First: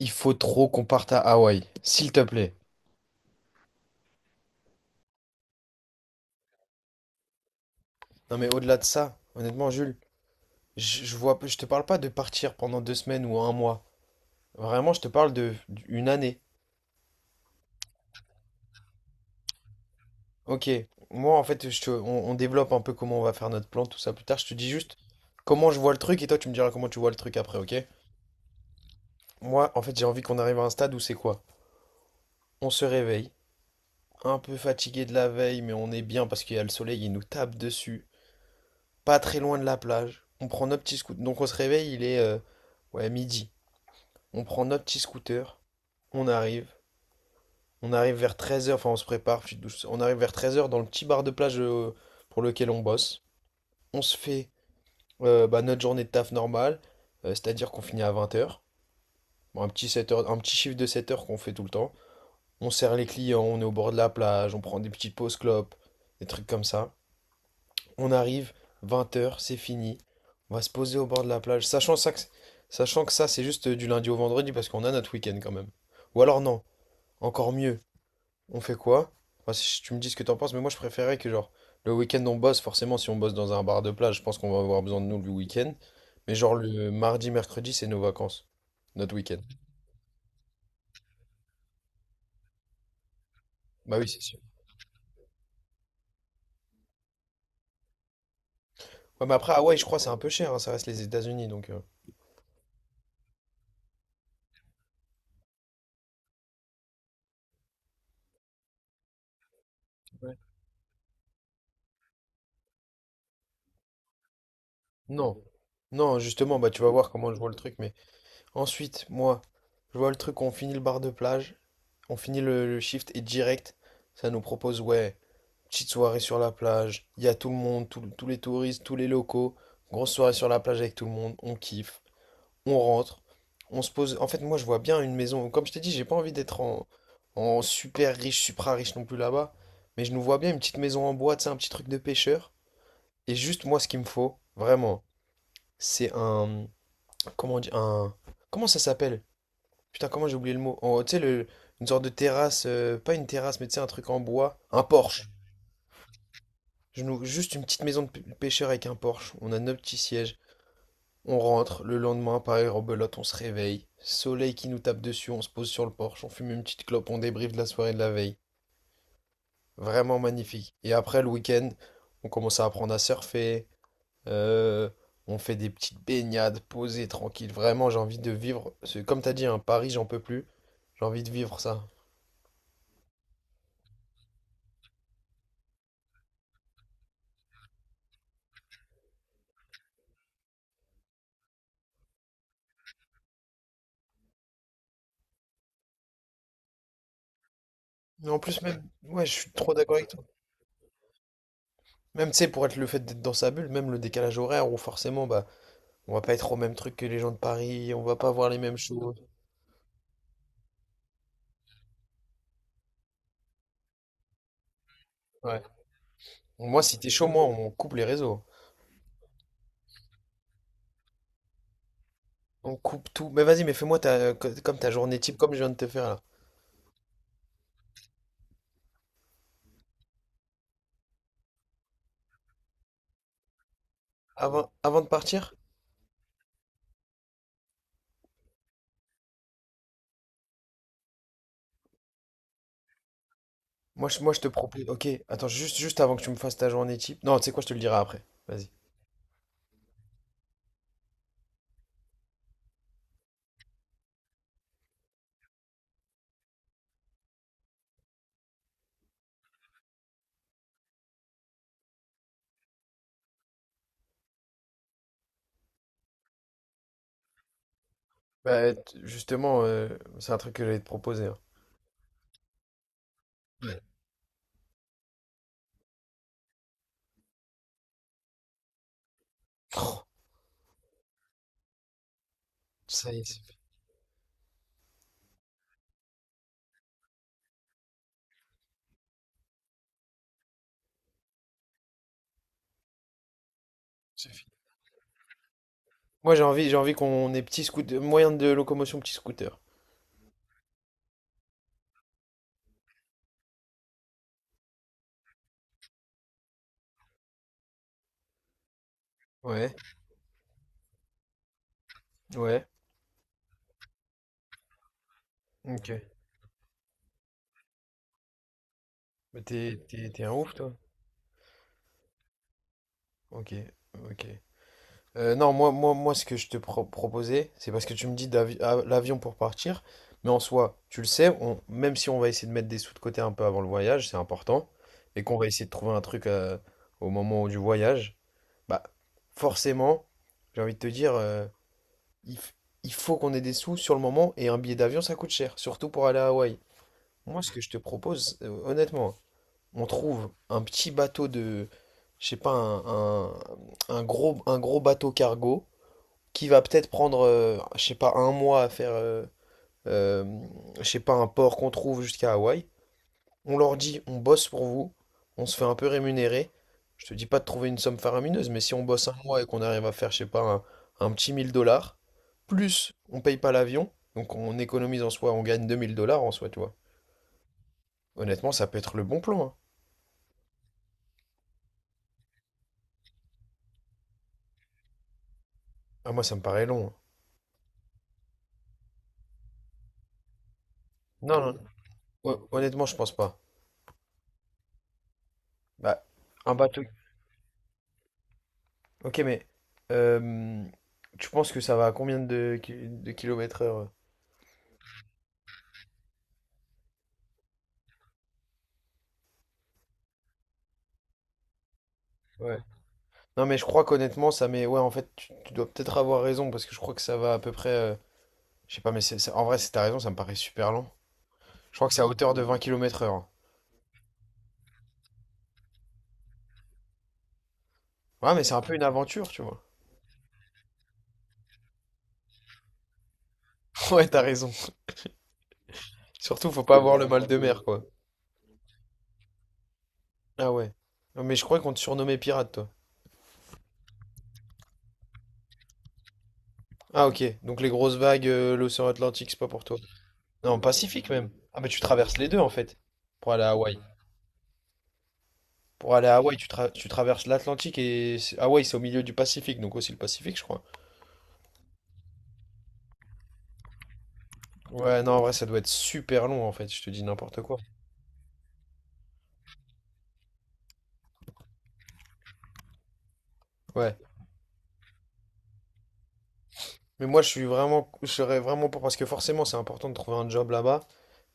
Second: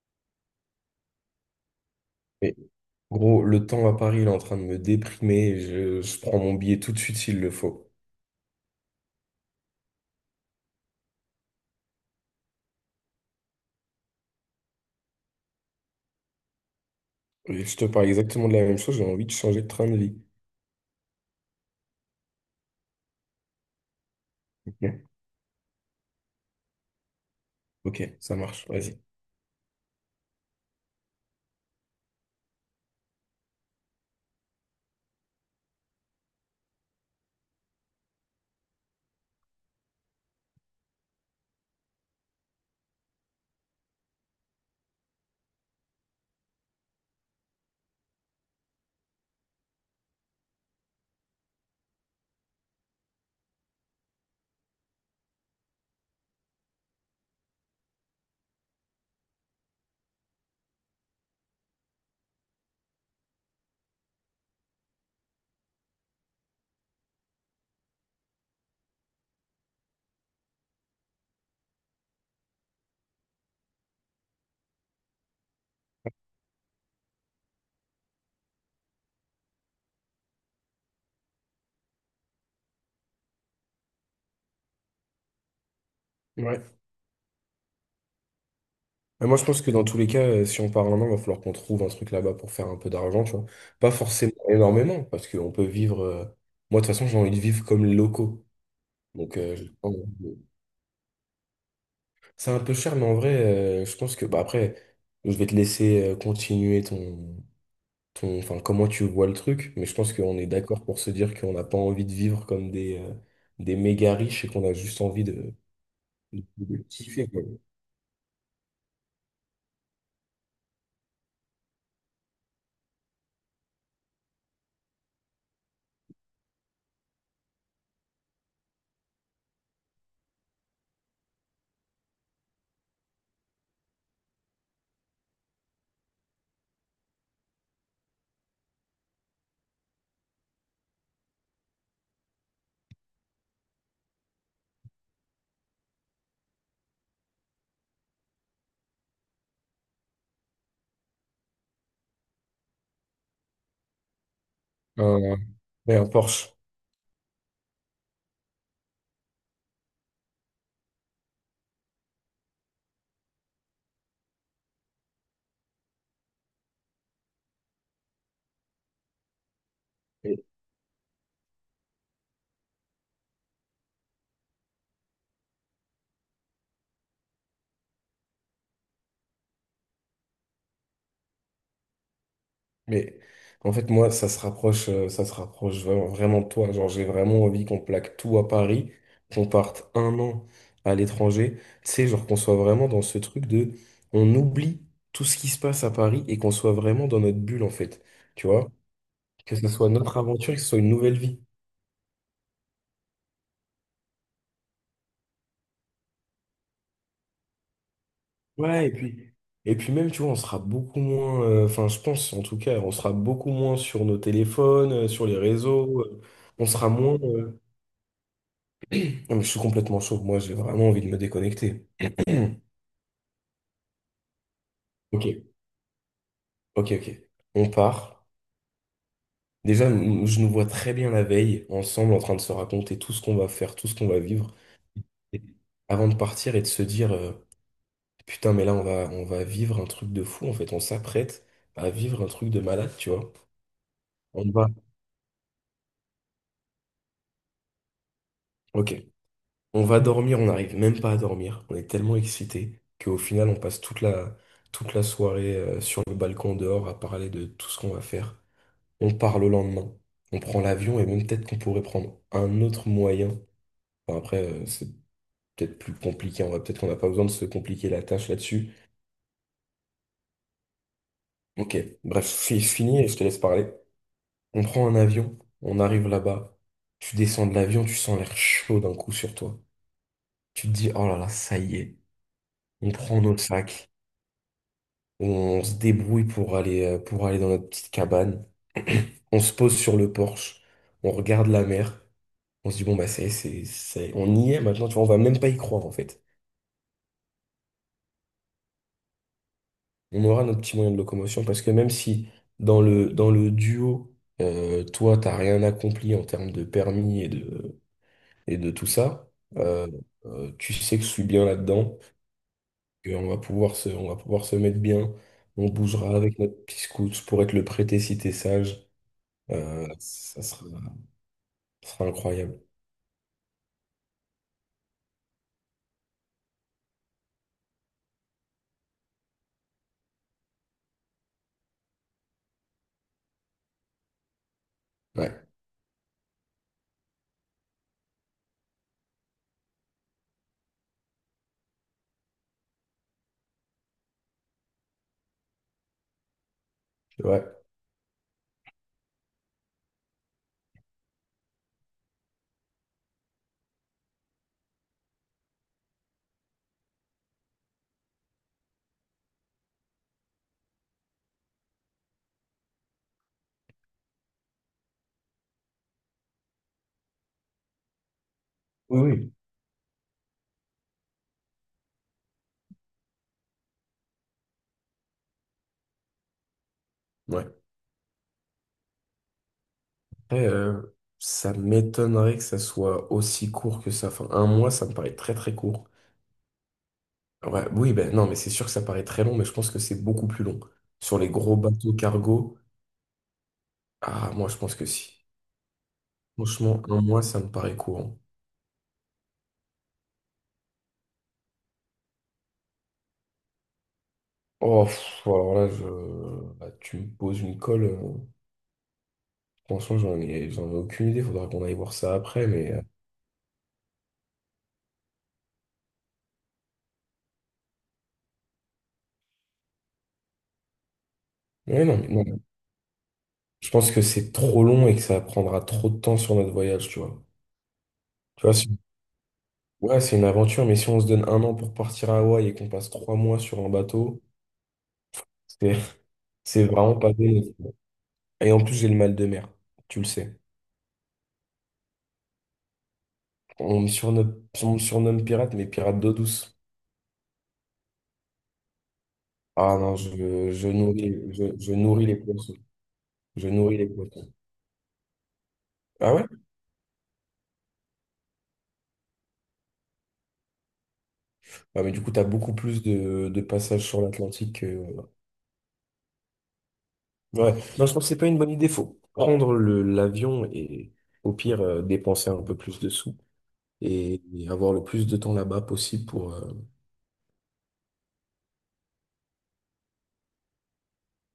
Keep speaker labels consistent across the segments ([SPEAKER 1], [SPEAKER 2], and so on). [SPEAKER 1] Il faut trop qu'on parte à Hawaï, s'il te plaît.
[SPEAKER 2] Mais gros, le temps à Paris, il est en train de me déprimer. Je prends mon billet tout de suite s'il le faut.
[SPEAKER 1] Non mais au-delà de ça, honnêtement Jules, je te parle pas de partir pendant 2 semaines ou un mois. Vraiment, je te parle de une année.
[SPEAKER 2] Et je te parle exactement de la même chose, j'ai envie de changer de train de vie.
[SPEAKER 1] Ok, moi en fait, on développe un peu comment on va faire notre plan, tout ça plus tard. Je te dis juste
[SPEAKER 2] Ok,
[SPEAKER 1] comment je vois le truc et toi tu me diras comment tu vois le truc après, ok?
[SPEAKER 2] ok, ça marche, vas-y.
[SPEAKER 1] Moi, en fait, j'ai envie qu'on arrive à un stade où c'est quoi? On se réveille, un peu fatigué de la veille, mais on est bien parce qu'il y a le soleil, il nous tape dessus. Pas très loin de la plage. On prend nos petits scouts. Donc on se réveille, il est ouais, midi. On prend notre petit scooter, on arrive, on arrive vers 13 heures, enfin, on se prépare. Petite On arrive vers 13 heures dans le petit bar de plage, pour lequel on bosse. On se fait, bah, notre journée de taf normale, c'est-à-dire qu'on finit à vingt heures. Bon, un petit chiffre de 7 heures qu'on fait tout le temps. On sert les clients, on est au bord de la plage, on prend des petites pauses clopes, des trucs comme ça. On arrive, 20 heures c'est fini. On va se poser au bord de la plage, sachant que ça c'est juste du lundi au vendredi parce qu'on a notre week-end quand même. Ou alors non, encore mieux, on fait quoi? Enfin, si tu me dis ce que t'en penses, mais moi je préférais que genre le week-end on bosse, forcément si on bosse dans un bar de plage, je pense qu'on va avoir besoin de nous le week-end. Mais genre
[SPEAKER 2] Ouais.
[SPEAKER 1] le mardi, mercredi, c'est nos vacances. Notre
[SPEAKER 2] Mais
[SPEAKER 1] week-end.
[SPEAKER 2] moi, je pense que dans tous les cas, si on part un an, il va falloir qu'on trouve un truc là-bas pour faire un peu d'argent, tu vois. Pas
[SPEAKER 1] Bah oui, c'est
[SPEAKER 2] forcément
[SPEAKER 1] sûr.
[SPEAKER 2] énormément, parce qu'on peut vivre. Moi, de toute façon, j'ai envie de vivre comme les locaux.
[SPEAKER 1] Ouais, mais
[SPEAKER 2] Donc,
[SPEAKER 1] après,
[SPEAKER 2] j'ai
[SPEAKER 1] Hawaï, je
[SPEAKER 2] pas
[SPEAKER 1] crois,
[SPEAKER 2] envie
[SPEAKER 1] c'est un peu
[SPEAKER 2] de-
[SPEAKER 1] cher, hein, ça reste les États-Unis, donc.
[SPEAKER 2] c'est un peu cher, mais en vrai, je pense que. Bah, après, je vais te laisser continuer ton. Ton, enfin, comment tu vois le truc, mais je pense
[SPEAKER 1] Ouais.
[SPEAKER 2] qu'on est d'accord pour se dire qu'on n'a pas envie de vivre comme des méga riches et qu'on a juste envie
[SPEAKER 1] Non.
[SPEAKER 2] de,
[SPEAKER 1] Non,
[SPEAKER 2] de,
[SPEAKER 1] justement, bah
[SPEAKER 2] de
[SPEAKER 1] tu vas voir
[SPEAKER 2] kiffer,
[SPEAKER 1] comment je
[SPEAKER 2] quoi.
[SPEAKER 1] vois le truc, mais ensuite, moi, je vois le truc, on finit le bar de plage, on finit le shift et direct, ça nous propose, ouais, petite soirée sur la plage, il y a tout le monde, tous les touristes, tous les locaux. Grosse soirée sur la plage avec tout le monde, on kiffe, on rentre, on se pose. En fait, moi, je vois bien une maison. Comme je t'ai dit, j'ai pas envie d'être en super riche, supra riche non plus là-bas. Mais je nous vois bien une petite maison en bois, tu sais, un petit truc de pêcheur. Et juste, moi, ce qu'il me faut, vraiment, c'est un. Comment on dit? Un. Comment ça s'appelle? Putain, comment j'ai oublié le mot? Tu sais, une sorte de terrasse, pas une terrasse, mais tu sais, un truc en bois. Un porche.
[SPEAKER 2] Un, ouais, un Porsche.
[SPEAKER 1] Je loue juste une petite maison de pêcheur avec un Porsche. On a nos petits sièges. On rentre. Le lendemain, pareil, rebelote, on se réveille. Soleil qui nous tape dessus, on se pose sur le Porsche. On fume une petite clope, on débriefe de la soirée de la veille. Vraiment
[SPEAKER 2] Mais,
[SPEAKER 1] magnifique. Et après, le week-end, on commence à apprendre à surfer. euh, on fait des petites baignades, posées, tranquilles. Vraiment, j'ai envie de vivre. Comme t'as dit, hein, Paris, j'en peux plus. J'ai envie de vivre ça.
[SPEAKER 2] mais en fait, moi, ça se rapproche vraiment de toi. Genre, j'ai vraiment envie qu'on plaque tout à Paris, qu'on parte un an à l'étranger. Tu sais, genre qu'on soit vraiment dans ce truc de, on oublie tout ce qui se passe à Paris et qu'on soit vraiment dans notre bulle, en fait.
[SPEAKER 1] Mais en
[SPEAKER 2] Tu
[SPEAKER 1] plus,
[SPEAKER 2] vois?
[SPEAKER 1] même, ouais, je suis
[SPEAKER 2] Que ce
[SPEAKER 1] trop
[SPEAKER 2] soit
[SPEAKER 1] d'accord avec
[SPEAKER 2] notre
[SPEAKER 1] toi.
[SPEAKER 2] aventure, que ce soit une nouvelle vie.
[SPEAKER 1] Même, tu sais, pour être le fait d'être dans sa bulle, même le décalage horaire où forcément, bah, on va pas être au même truc que les gens de Paris, on va pas voir les mêmes
[SPEAKER 2] Ouais,
[SPEAKER 1] choses.
[SPEAKER 2] et puis même, tu vois, on sera beaucoup moins, enfin, je pense en tout cas, on sera beaucoup moins sur nos téléphones, sur les
[SPEAKER 1] Ouais.
[SPEAKER 2] réseaux, on
[SPEAKER 1] Moi,
[SPEAKER 2] sera
[SPEAKER 1] si t'es
[SPEAKER 2] moins.
[SPEAKER 1] chaud, moi, on coupe les réseaux.
[SPEAKER 2] Non, mais je suis complètement chaud, moi, j'ai vraiment envie de me déconnecter.
[SPEAKER 1] On coupe tout. Mais vas-y, mais fais-moi comme ta journée
[SPEAKER 2] Ok,
[SPEAKER 1] type, comme je viens de te faire là.
[SPEAKER 2] ok, ok. On part. Déjà, nous- je nous vois très bien la veille, ensemble, en train de se raconter tout ce qu'on va faire, tout ce qu'on va vivre,
[SPEAKER 1] Avant de
[SPEAKER 2] et
[SPEAKER 1] partir,
[SPEAKER 2] avant de partir et de se dire, putain, mais là, on va vivre un truc de fou, en fait, on s'apprête à vivre un truc de malade, tu vois.
[SPEAKER 1] moi, je te
[SPEAKER 2] On va.
[SPEAKER 1] propose. Ok, attends, juste avant que tu me fasses ta journée type. Non, tu sais quoi, je te le dirai après. Vas-y.
[SPEAKER 2] Ok. On va dormir, on n'arrive même pas à dormir. On est tellement excités qu'au final, on passe toute la soirée sur le balcon dehors à parler de tout ce qu'on va faire. On part le lendemain. On prend l'avion et même peut-être qu'on pourrait prendre un autre moyen. Enfin, après, c'est peut-être plus compliqué. On va peut-être qu'on n'a pas besoin de se compliquer la tâche là-dessus.
[SPEAKER 1] Bah, justement, c'est un truc que j'allais te proposer, hein.
[SPEAKER 2] Ok, bref, fi- fini et je te laisse parler.
[SPEAKER 1] Ouais.
[SPEAKER 2] On prend un avion, on arrive là-bas. Tu descends de l'avion, tu sens l'air chaud d'un coup sur toi.
[SPEAKER 1] Oh,
[SPEAKER 2] Tu te dis, oh là là, ça y est. On
[SPEAKER 1] ça y
[SPEAKER 2] prend
[SPEAKER 1] est, c'est
[SPEAKER 2] notre
[SPEAKER 1] fait,
[SPEAKER 2] sac. On se débrouille pour aller dans notre petite cabane. On se pose sur le porche. On regarde la mer. On se dit, bon, bah, c'est-
[SPEAKER 1] c'est
[SPEAKER 2] on
[SPEAKER 1] fini.
[SPEAKER 2] y est maintenant. Tu vois, on va même pas y croire, en fait.
[SPEAKER 1] Moi, j'ai envie qu'on ait petit scooter, moyen de locomotion, petit scooter.
[SPEAKER 2] On aura notre petit moyen de locomotion parce que même si dans le duo, toi, t'as rien accompli en termes de permis et de tout ça,
[SPEAKER 1] Ouais,
[SPEAKER 2] euh, tu sais que je suis bien là-dedans,
[SPEAKER 1] ouais,
[SPEAKER 2] que on va pouvoir se mettre bien. On
[SPEAKER 1] ok.
[SPEAKER 2] bougera avec notre petit scout pour être le prêté si t'es sage.
[SPEAKER 1] Mais t'es,
[SPEAKER 2] Euh,
[SPEAKER 1] t'es, t'es un
[SPEAKER 2] ça
[SPEAKER 1] ouf,
[SPEAKER 2] sera,
[SPEAKER 1] toi?
[SPEAKER 2] ça sera incroyable.
[SPEAKER 1] Ok, ok. Non, moi, ce que je te proposais, c'est parce que tu me dis l'avion pour partir, mais en soi, tu le sais, même si on va essayer de mettre des sous de côté un peu avant le voyage, c'est important, et qu'on
[SPEAKER 2] Ouais,
[SPEAKER 1] va essayer de trouver un truc, au moment du voyage, bah, forcément, j'ai envie de te dire, il, f- il faut qu'on ait des sous sur le moment, et un billet d'avion, ça coûte cher, surtout pour aller à Hawaï. Moi,
[SPEAKER 2] ouais.
[SPEAKER 1] ce que je te propose, honnêtement, on trouve un petit bateau de, je sais pas, un gros bateau cargo qui va peut-être prendre, je sais pas, un mois à faire, euh, je sais pas, un port qu'on trouve jusqu'à Hawaï. On leur dit, on bosse pour vous, on se fait un peu rémunérer. Je te dis pas de trouver une somme faramineuse, mais si on
[SPEAKER 2] Oui,
[SPEAKER 1] bosse un
[SPEAKER 2] oui.
[SPEAKER 1] mois et qu'on arrive à faire, je sais pas, un petit 1 000 dollars, plus on paye pas l'avion, donc on économise en soi, on gagne 2 000 dollars en soi, tu vois.
[SPEAKER 2] Ouais.
[SPEAKER 1] Honnêtement, ça peut être le bon plan, hein.
[SPEAKER 2] Après, ça m'étonnerait que ça soit aussi court que ça. Enfin, un mois, ça me paraît très très court.
[SPEAKER 1] Ah, moi, ça me paraît long, hein.
[SPEAKER 2] Ouais, oui, ben non, mais c'est sûr que ça paraît très long, mais je pense que c'est beaucoup plus long. Sur les
[SPEAKER 1] Non, non,
[SPEAKER 2] gros bateaux cargo,
[SPEAKER 1] honnêtement, je pense pas.
[SPEAKER 2] ah, moi, je pense que si.
[SPEAKER 1] Bah, un
[SPEAKER 2] Franchement,
[SPEAKER 1] bateau.
[SPEAKER 2] un mois, ça me paraît courant.
[SPEAKER 1] Ok, mais euh, tu penses que ça va à combien de kilomètres heure?
[SPEAKER 2] Oh, pff, alors là, je... là, tu me poses une colle. Franchement, j'en ai aucune idée. Faudra qu'on aille voir ça après,
[SPEAKER 1] Ouais.
[SPEAKER 2] mais.
[SPEAKER 1] Non, mais je crois qu'honnêtement, ça met. Ouais, en fait, tu dois peut-être avoir raison parce que je crois que ça va à peu près. Je sais pas, mais en vrai, si t'as raison, ça me paraît super lent. Je
[SPEAKER 2] Ouais,
[SPEAKER 1] crois que
[SPEAKER 2] non,
[SPEAKER 1] c'est à
[SPEAKER 2] mais
[SPEAKER 1] hauteur
[SPEAKER 2] non,
[SPEAKER 1] de 20 km/h.
[SPEAKER 2] je pense que c'est trop long et que ça prendra trop de temps sur notre voyage, tu vois.
[SPEAKER 1] Ouais,
[SPEAKER 2] Tu
[SPEAKER 1] mais c'est
[SPEAKER 2] vois,
[SPEAKER 1] un
[SPEAKER 2] si-
[SPEAKER 1] peu une aventure, tu vois.
[SPEAKER 2] ouais, c'est une aventure, mais si on se donne un an pour partir à Hawaï et qu'on passe trois mois sur un
[SPEAKER 1] Ouais, t'as
[SPEAKER 2] bateau,
[SPEAKER 1] raison.
[SPEAKER 2] c'est
[SPEAKER 1] Surtout, faut
[SPEAKER 2] c'est
[SPEAKER 1] pas
[SPEAKER 2] vraiment
[SPEAKER 1] avoir le
[SPEAKER 2] pas
[SPEAKER 1] mal de
[SPEAKER 2] bon.
[SPEAKER 1] mer, quoi.
[SPEAKER 2] Et en plus, j'ai le mal de mer, tu le sais.
[SPEAKER 1] Ah ouais. Non, mais je crois qu'on te surnommait pirate, toi.
[SPEAKER 2] On me surnomme, on me surnomme pirate, mais pirate d'eau douce.
[SPEAKER 1] Ah ok, donc les grosses vagues, l'océan Atlantique, c'est pas pour toi.
[SPEAKER 2] Ah non,
[SPEAKER 1] Non, Pacifique même.
[SPEAKER 2] je,
[SPEAKER 1] Ah, mais
[SPEAKER 2] je
[SPEAKER 1] tu
[SPEAKER 2] nourris les
[SPEAKER 1] traverses les deux en
[SPEAKER 2] poissons.
[SPEAKER 1] fait pour aller
[SPEAKER 2] Je
[SPEAKER 1] à Hawaï.
[SPEAKER 2] nourris les poissons.
[SPEAKER 1] Pour aller
[SPEAKER 2] Ah
[SPEAKER 1] à
[SPEAKER 2] ouais?
[SPEAKER 1] Hawaï, tu traverses l'Atlantique et Hawaï, c'est au milieu du Pacifique, donc aussi le Pacifique, je crois.
[SPEAKER 2] Ah, mais du coup, t'as beaucoup plus de passages sur l'Atlantique.
[SPEAKER 1] Ouais, non, en vrai, ça doit être super long, en fait, je te dis n'importe
[SPEAKER 2] Ouais.
[SPEAKER 1] quoi.
[SPEAKER 2] Non, je pense que c'est pas une bonne idée. Faut prendre le- l'avion et au pire dépenser un peu plus de sous
[SPEAKER 1] Ouais.
[SPEAKER 2] et avoir le plus de temps là-bas possible pour
[SPEAKER 1] Mais moi, je serais vraiment pour, parce que forcément, c'est important de trouver un job là-bas,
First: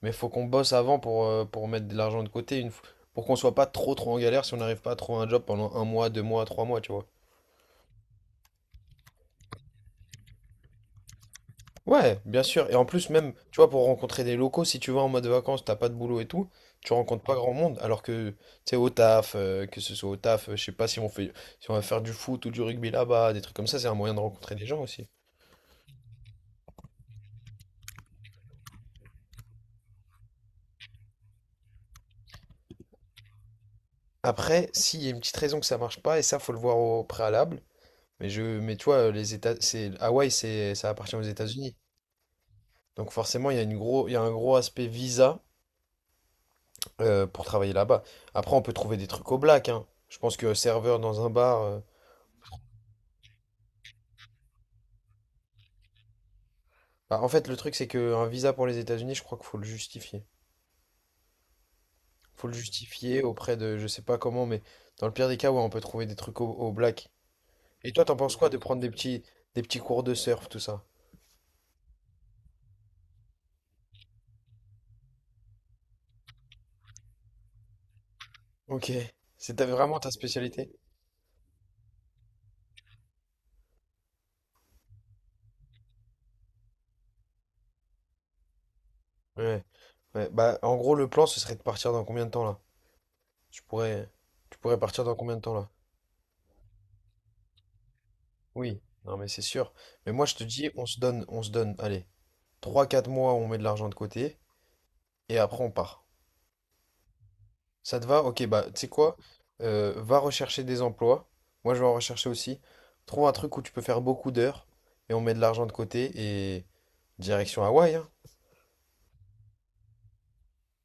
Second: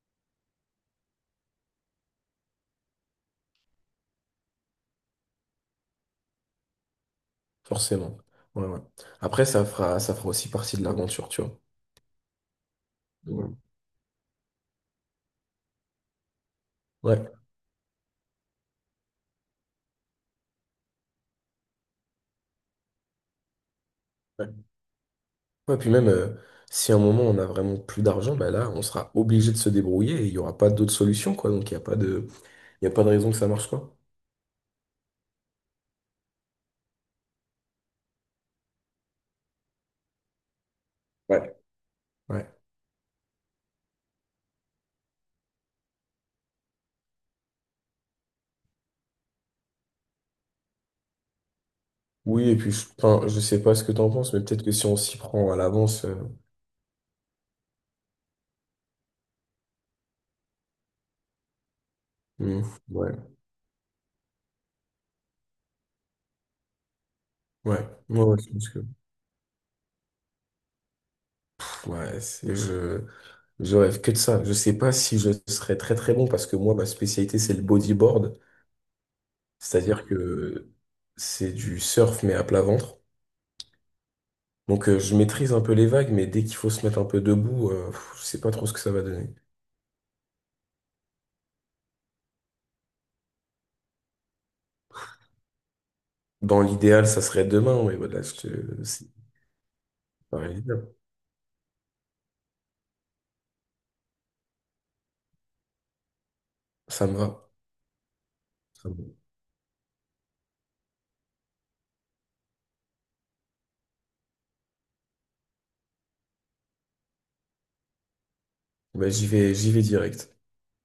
[SPEAKER 1] mais faut qu'on bosse avant pour mettre de l'argent de côté, pour qu'on soit pas trop, trop en galère si on n'arrive pas à trouver un job pendant un mois, deux mois, trois mois, tu vois.
[SPEAKER 2] forcément. Ouais, ouais. Après, ça fera aussi partie de l'aventure, tu vois.
[SPEAKER 1] Ouais, bien sûr. Et en plus, même,
[SPEAKER 2] Ouais.
[SPEAKER 1] tu vois, pour rencontrer des locaux, si tu vas en mode vacances, t'as pas de boulot et tout, tu rencontres
[SPEAKER 2] Ouais.
[SPEAKER 1] pas grand monde. Alors que, tu sais, que ce soit au taf, je sais pas si on va faire du foot ou du rugby là-bas, des trucs comme ça, c'est un moyen de rencontrer
[SPEAKER 2] Ouais.
[SPEAKER 1] des gens aussi.
[SPEAKER 2] Ouais, puis même si à un moment on a vraiment plus d'argent, bah là, on sera obligé de se débrouiller et il n'y aura pas d'autre solution, quoi. Donc il y a pas de raison que ça marche, quoi.
[SPEAKER 1] Après, s'il y a une petite raison que ça marche pas, et ça, faut le voir au préalable. Mais tu vois, Hawaï, ça appartient aux
[SPEAKER 2] Ouais.
[SPEAKER 1] États-Unis.
[SPEAKER 2] Ouais.
[SPEAKER 1] Donc forcément, il y a une gros, il y a un gros aspect visa, pour travailler là-bas. Après, on peut trouver des trucs au black, hein. Je pense que serveur dans un bar.
[SPEAKER 2] Oui, et puis je, enfin, je sais pas ce que t'en penses, mais peut-être que si on s'y prend à l'avance,
[SPEAKER 1] Bah, en fait, le truc, c'est qu'un visa pour les États-Unis, je crois qu'il faut le justifier. Faut le
[SPEAKER 2] hmm,
[SPEAKER 1] justifier
[SPEAKER 2] ouais.
[SPEAKER 1] auprès de, je sais pas comment, mais dans le pire des cas, ouais, on peut trouver des trucs au black.
[SPEAKER 2] Ouais,
[SPEAKER 1] Et toi, t'en
[SPEAKER 2] moi, ouais,
[SPEAKER 1] penses
[SPEAKER 2] ouais,
[SPEAKER 1] quoi
[SPEAKER 2] je
[SPEAKER 1] de
[SPEAKER 2] pense que
[SPEAKER 1] prendre des petits cours de surf, tout ça?
[SPEAKER 2] ouais, c'est- je rêve que de ça. Je sais pas si je serais très très bon parce que moi, ma spécialité, c'est le bodyboard.
[SPEAKER 1] Ok. Vraiment
[SPEAKER 2] C'est-à-dire
[SPEAKER 1] ta spécialité?
[SPEAKER 2] que c'est du surf mais à plat ventre. Donc je maîtrise un peu les vagues, mais dès qu'il faut se mettre un peu debout, pff, je sais pas trop ce que ça va donner.
[SPEAKER 1] Ouais. Ouais. Bah, en gros, le plan, ce serait de partir dans combien de temps, là? Tu pourrais, tu pourrais partir dans combien de temps, là?
[SPEAKER 2] Dans l'idéal, ça serait demain, mais voilà, je
[SPEAKER 1] Oui.
[SPEAKER 2] te- c'est
[SPEAKER 1] Non, mais c'est sûr. Mais moi, je
[SPEAKER 2] pas
[SPEAKER 1] te dis, on
[SPEAKER 2] réalisable.
[SPEAKER 1] se donne, on se donne, allez, 3, 4 mois, on met de l'argent de côté, et après, on part.
[SPEAKER 2] Ça me va.
[SPEAKER 1] Ça te va? Ok, bah, tu sais
[SPEAKER 2] Ça me va.
[SPEAKER 1] quoi? Va rechercher des emplois. Moi, je vais en rechercher aussi. Trouve un truc où tu peux faire beaucoup d'heures et on met de l'argent de côté et direction Hawaï, hein.
[SPEAKER 2] Bah, j'y vais direct.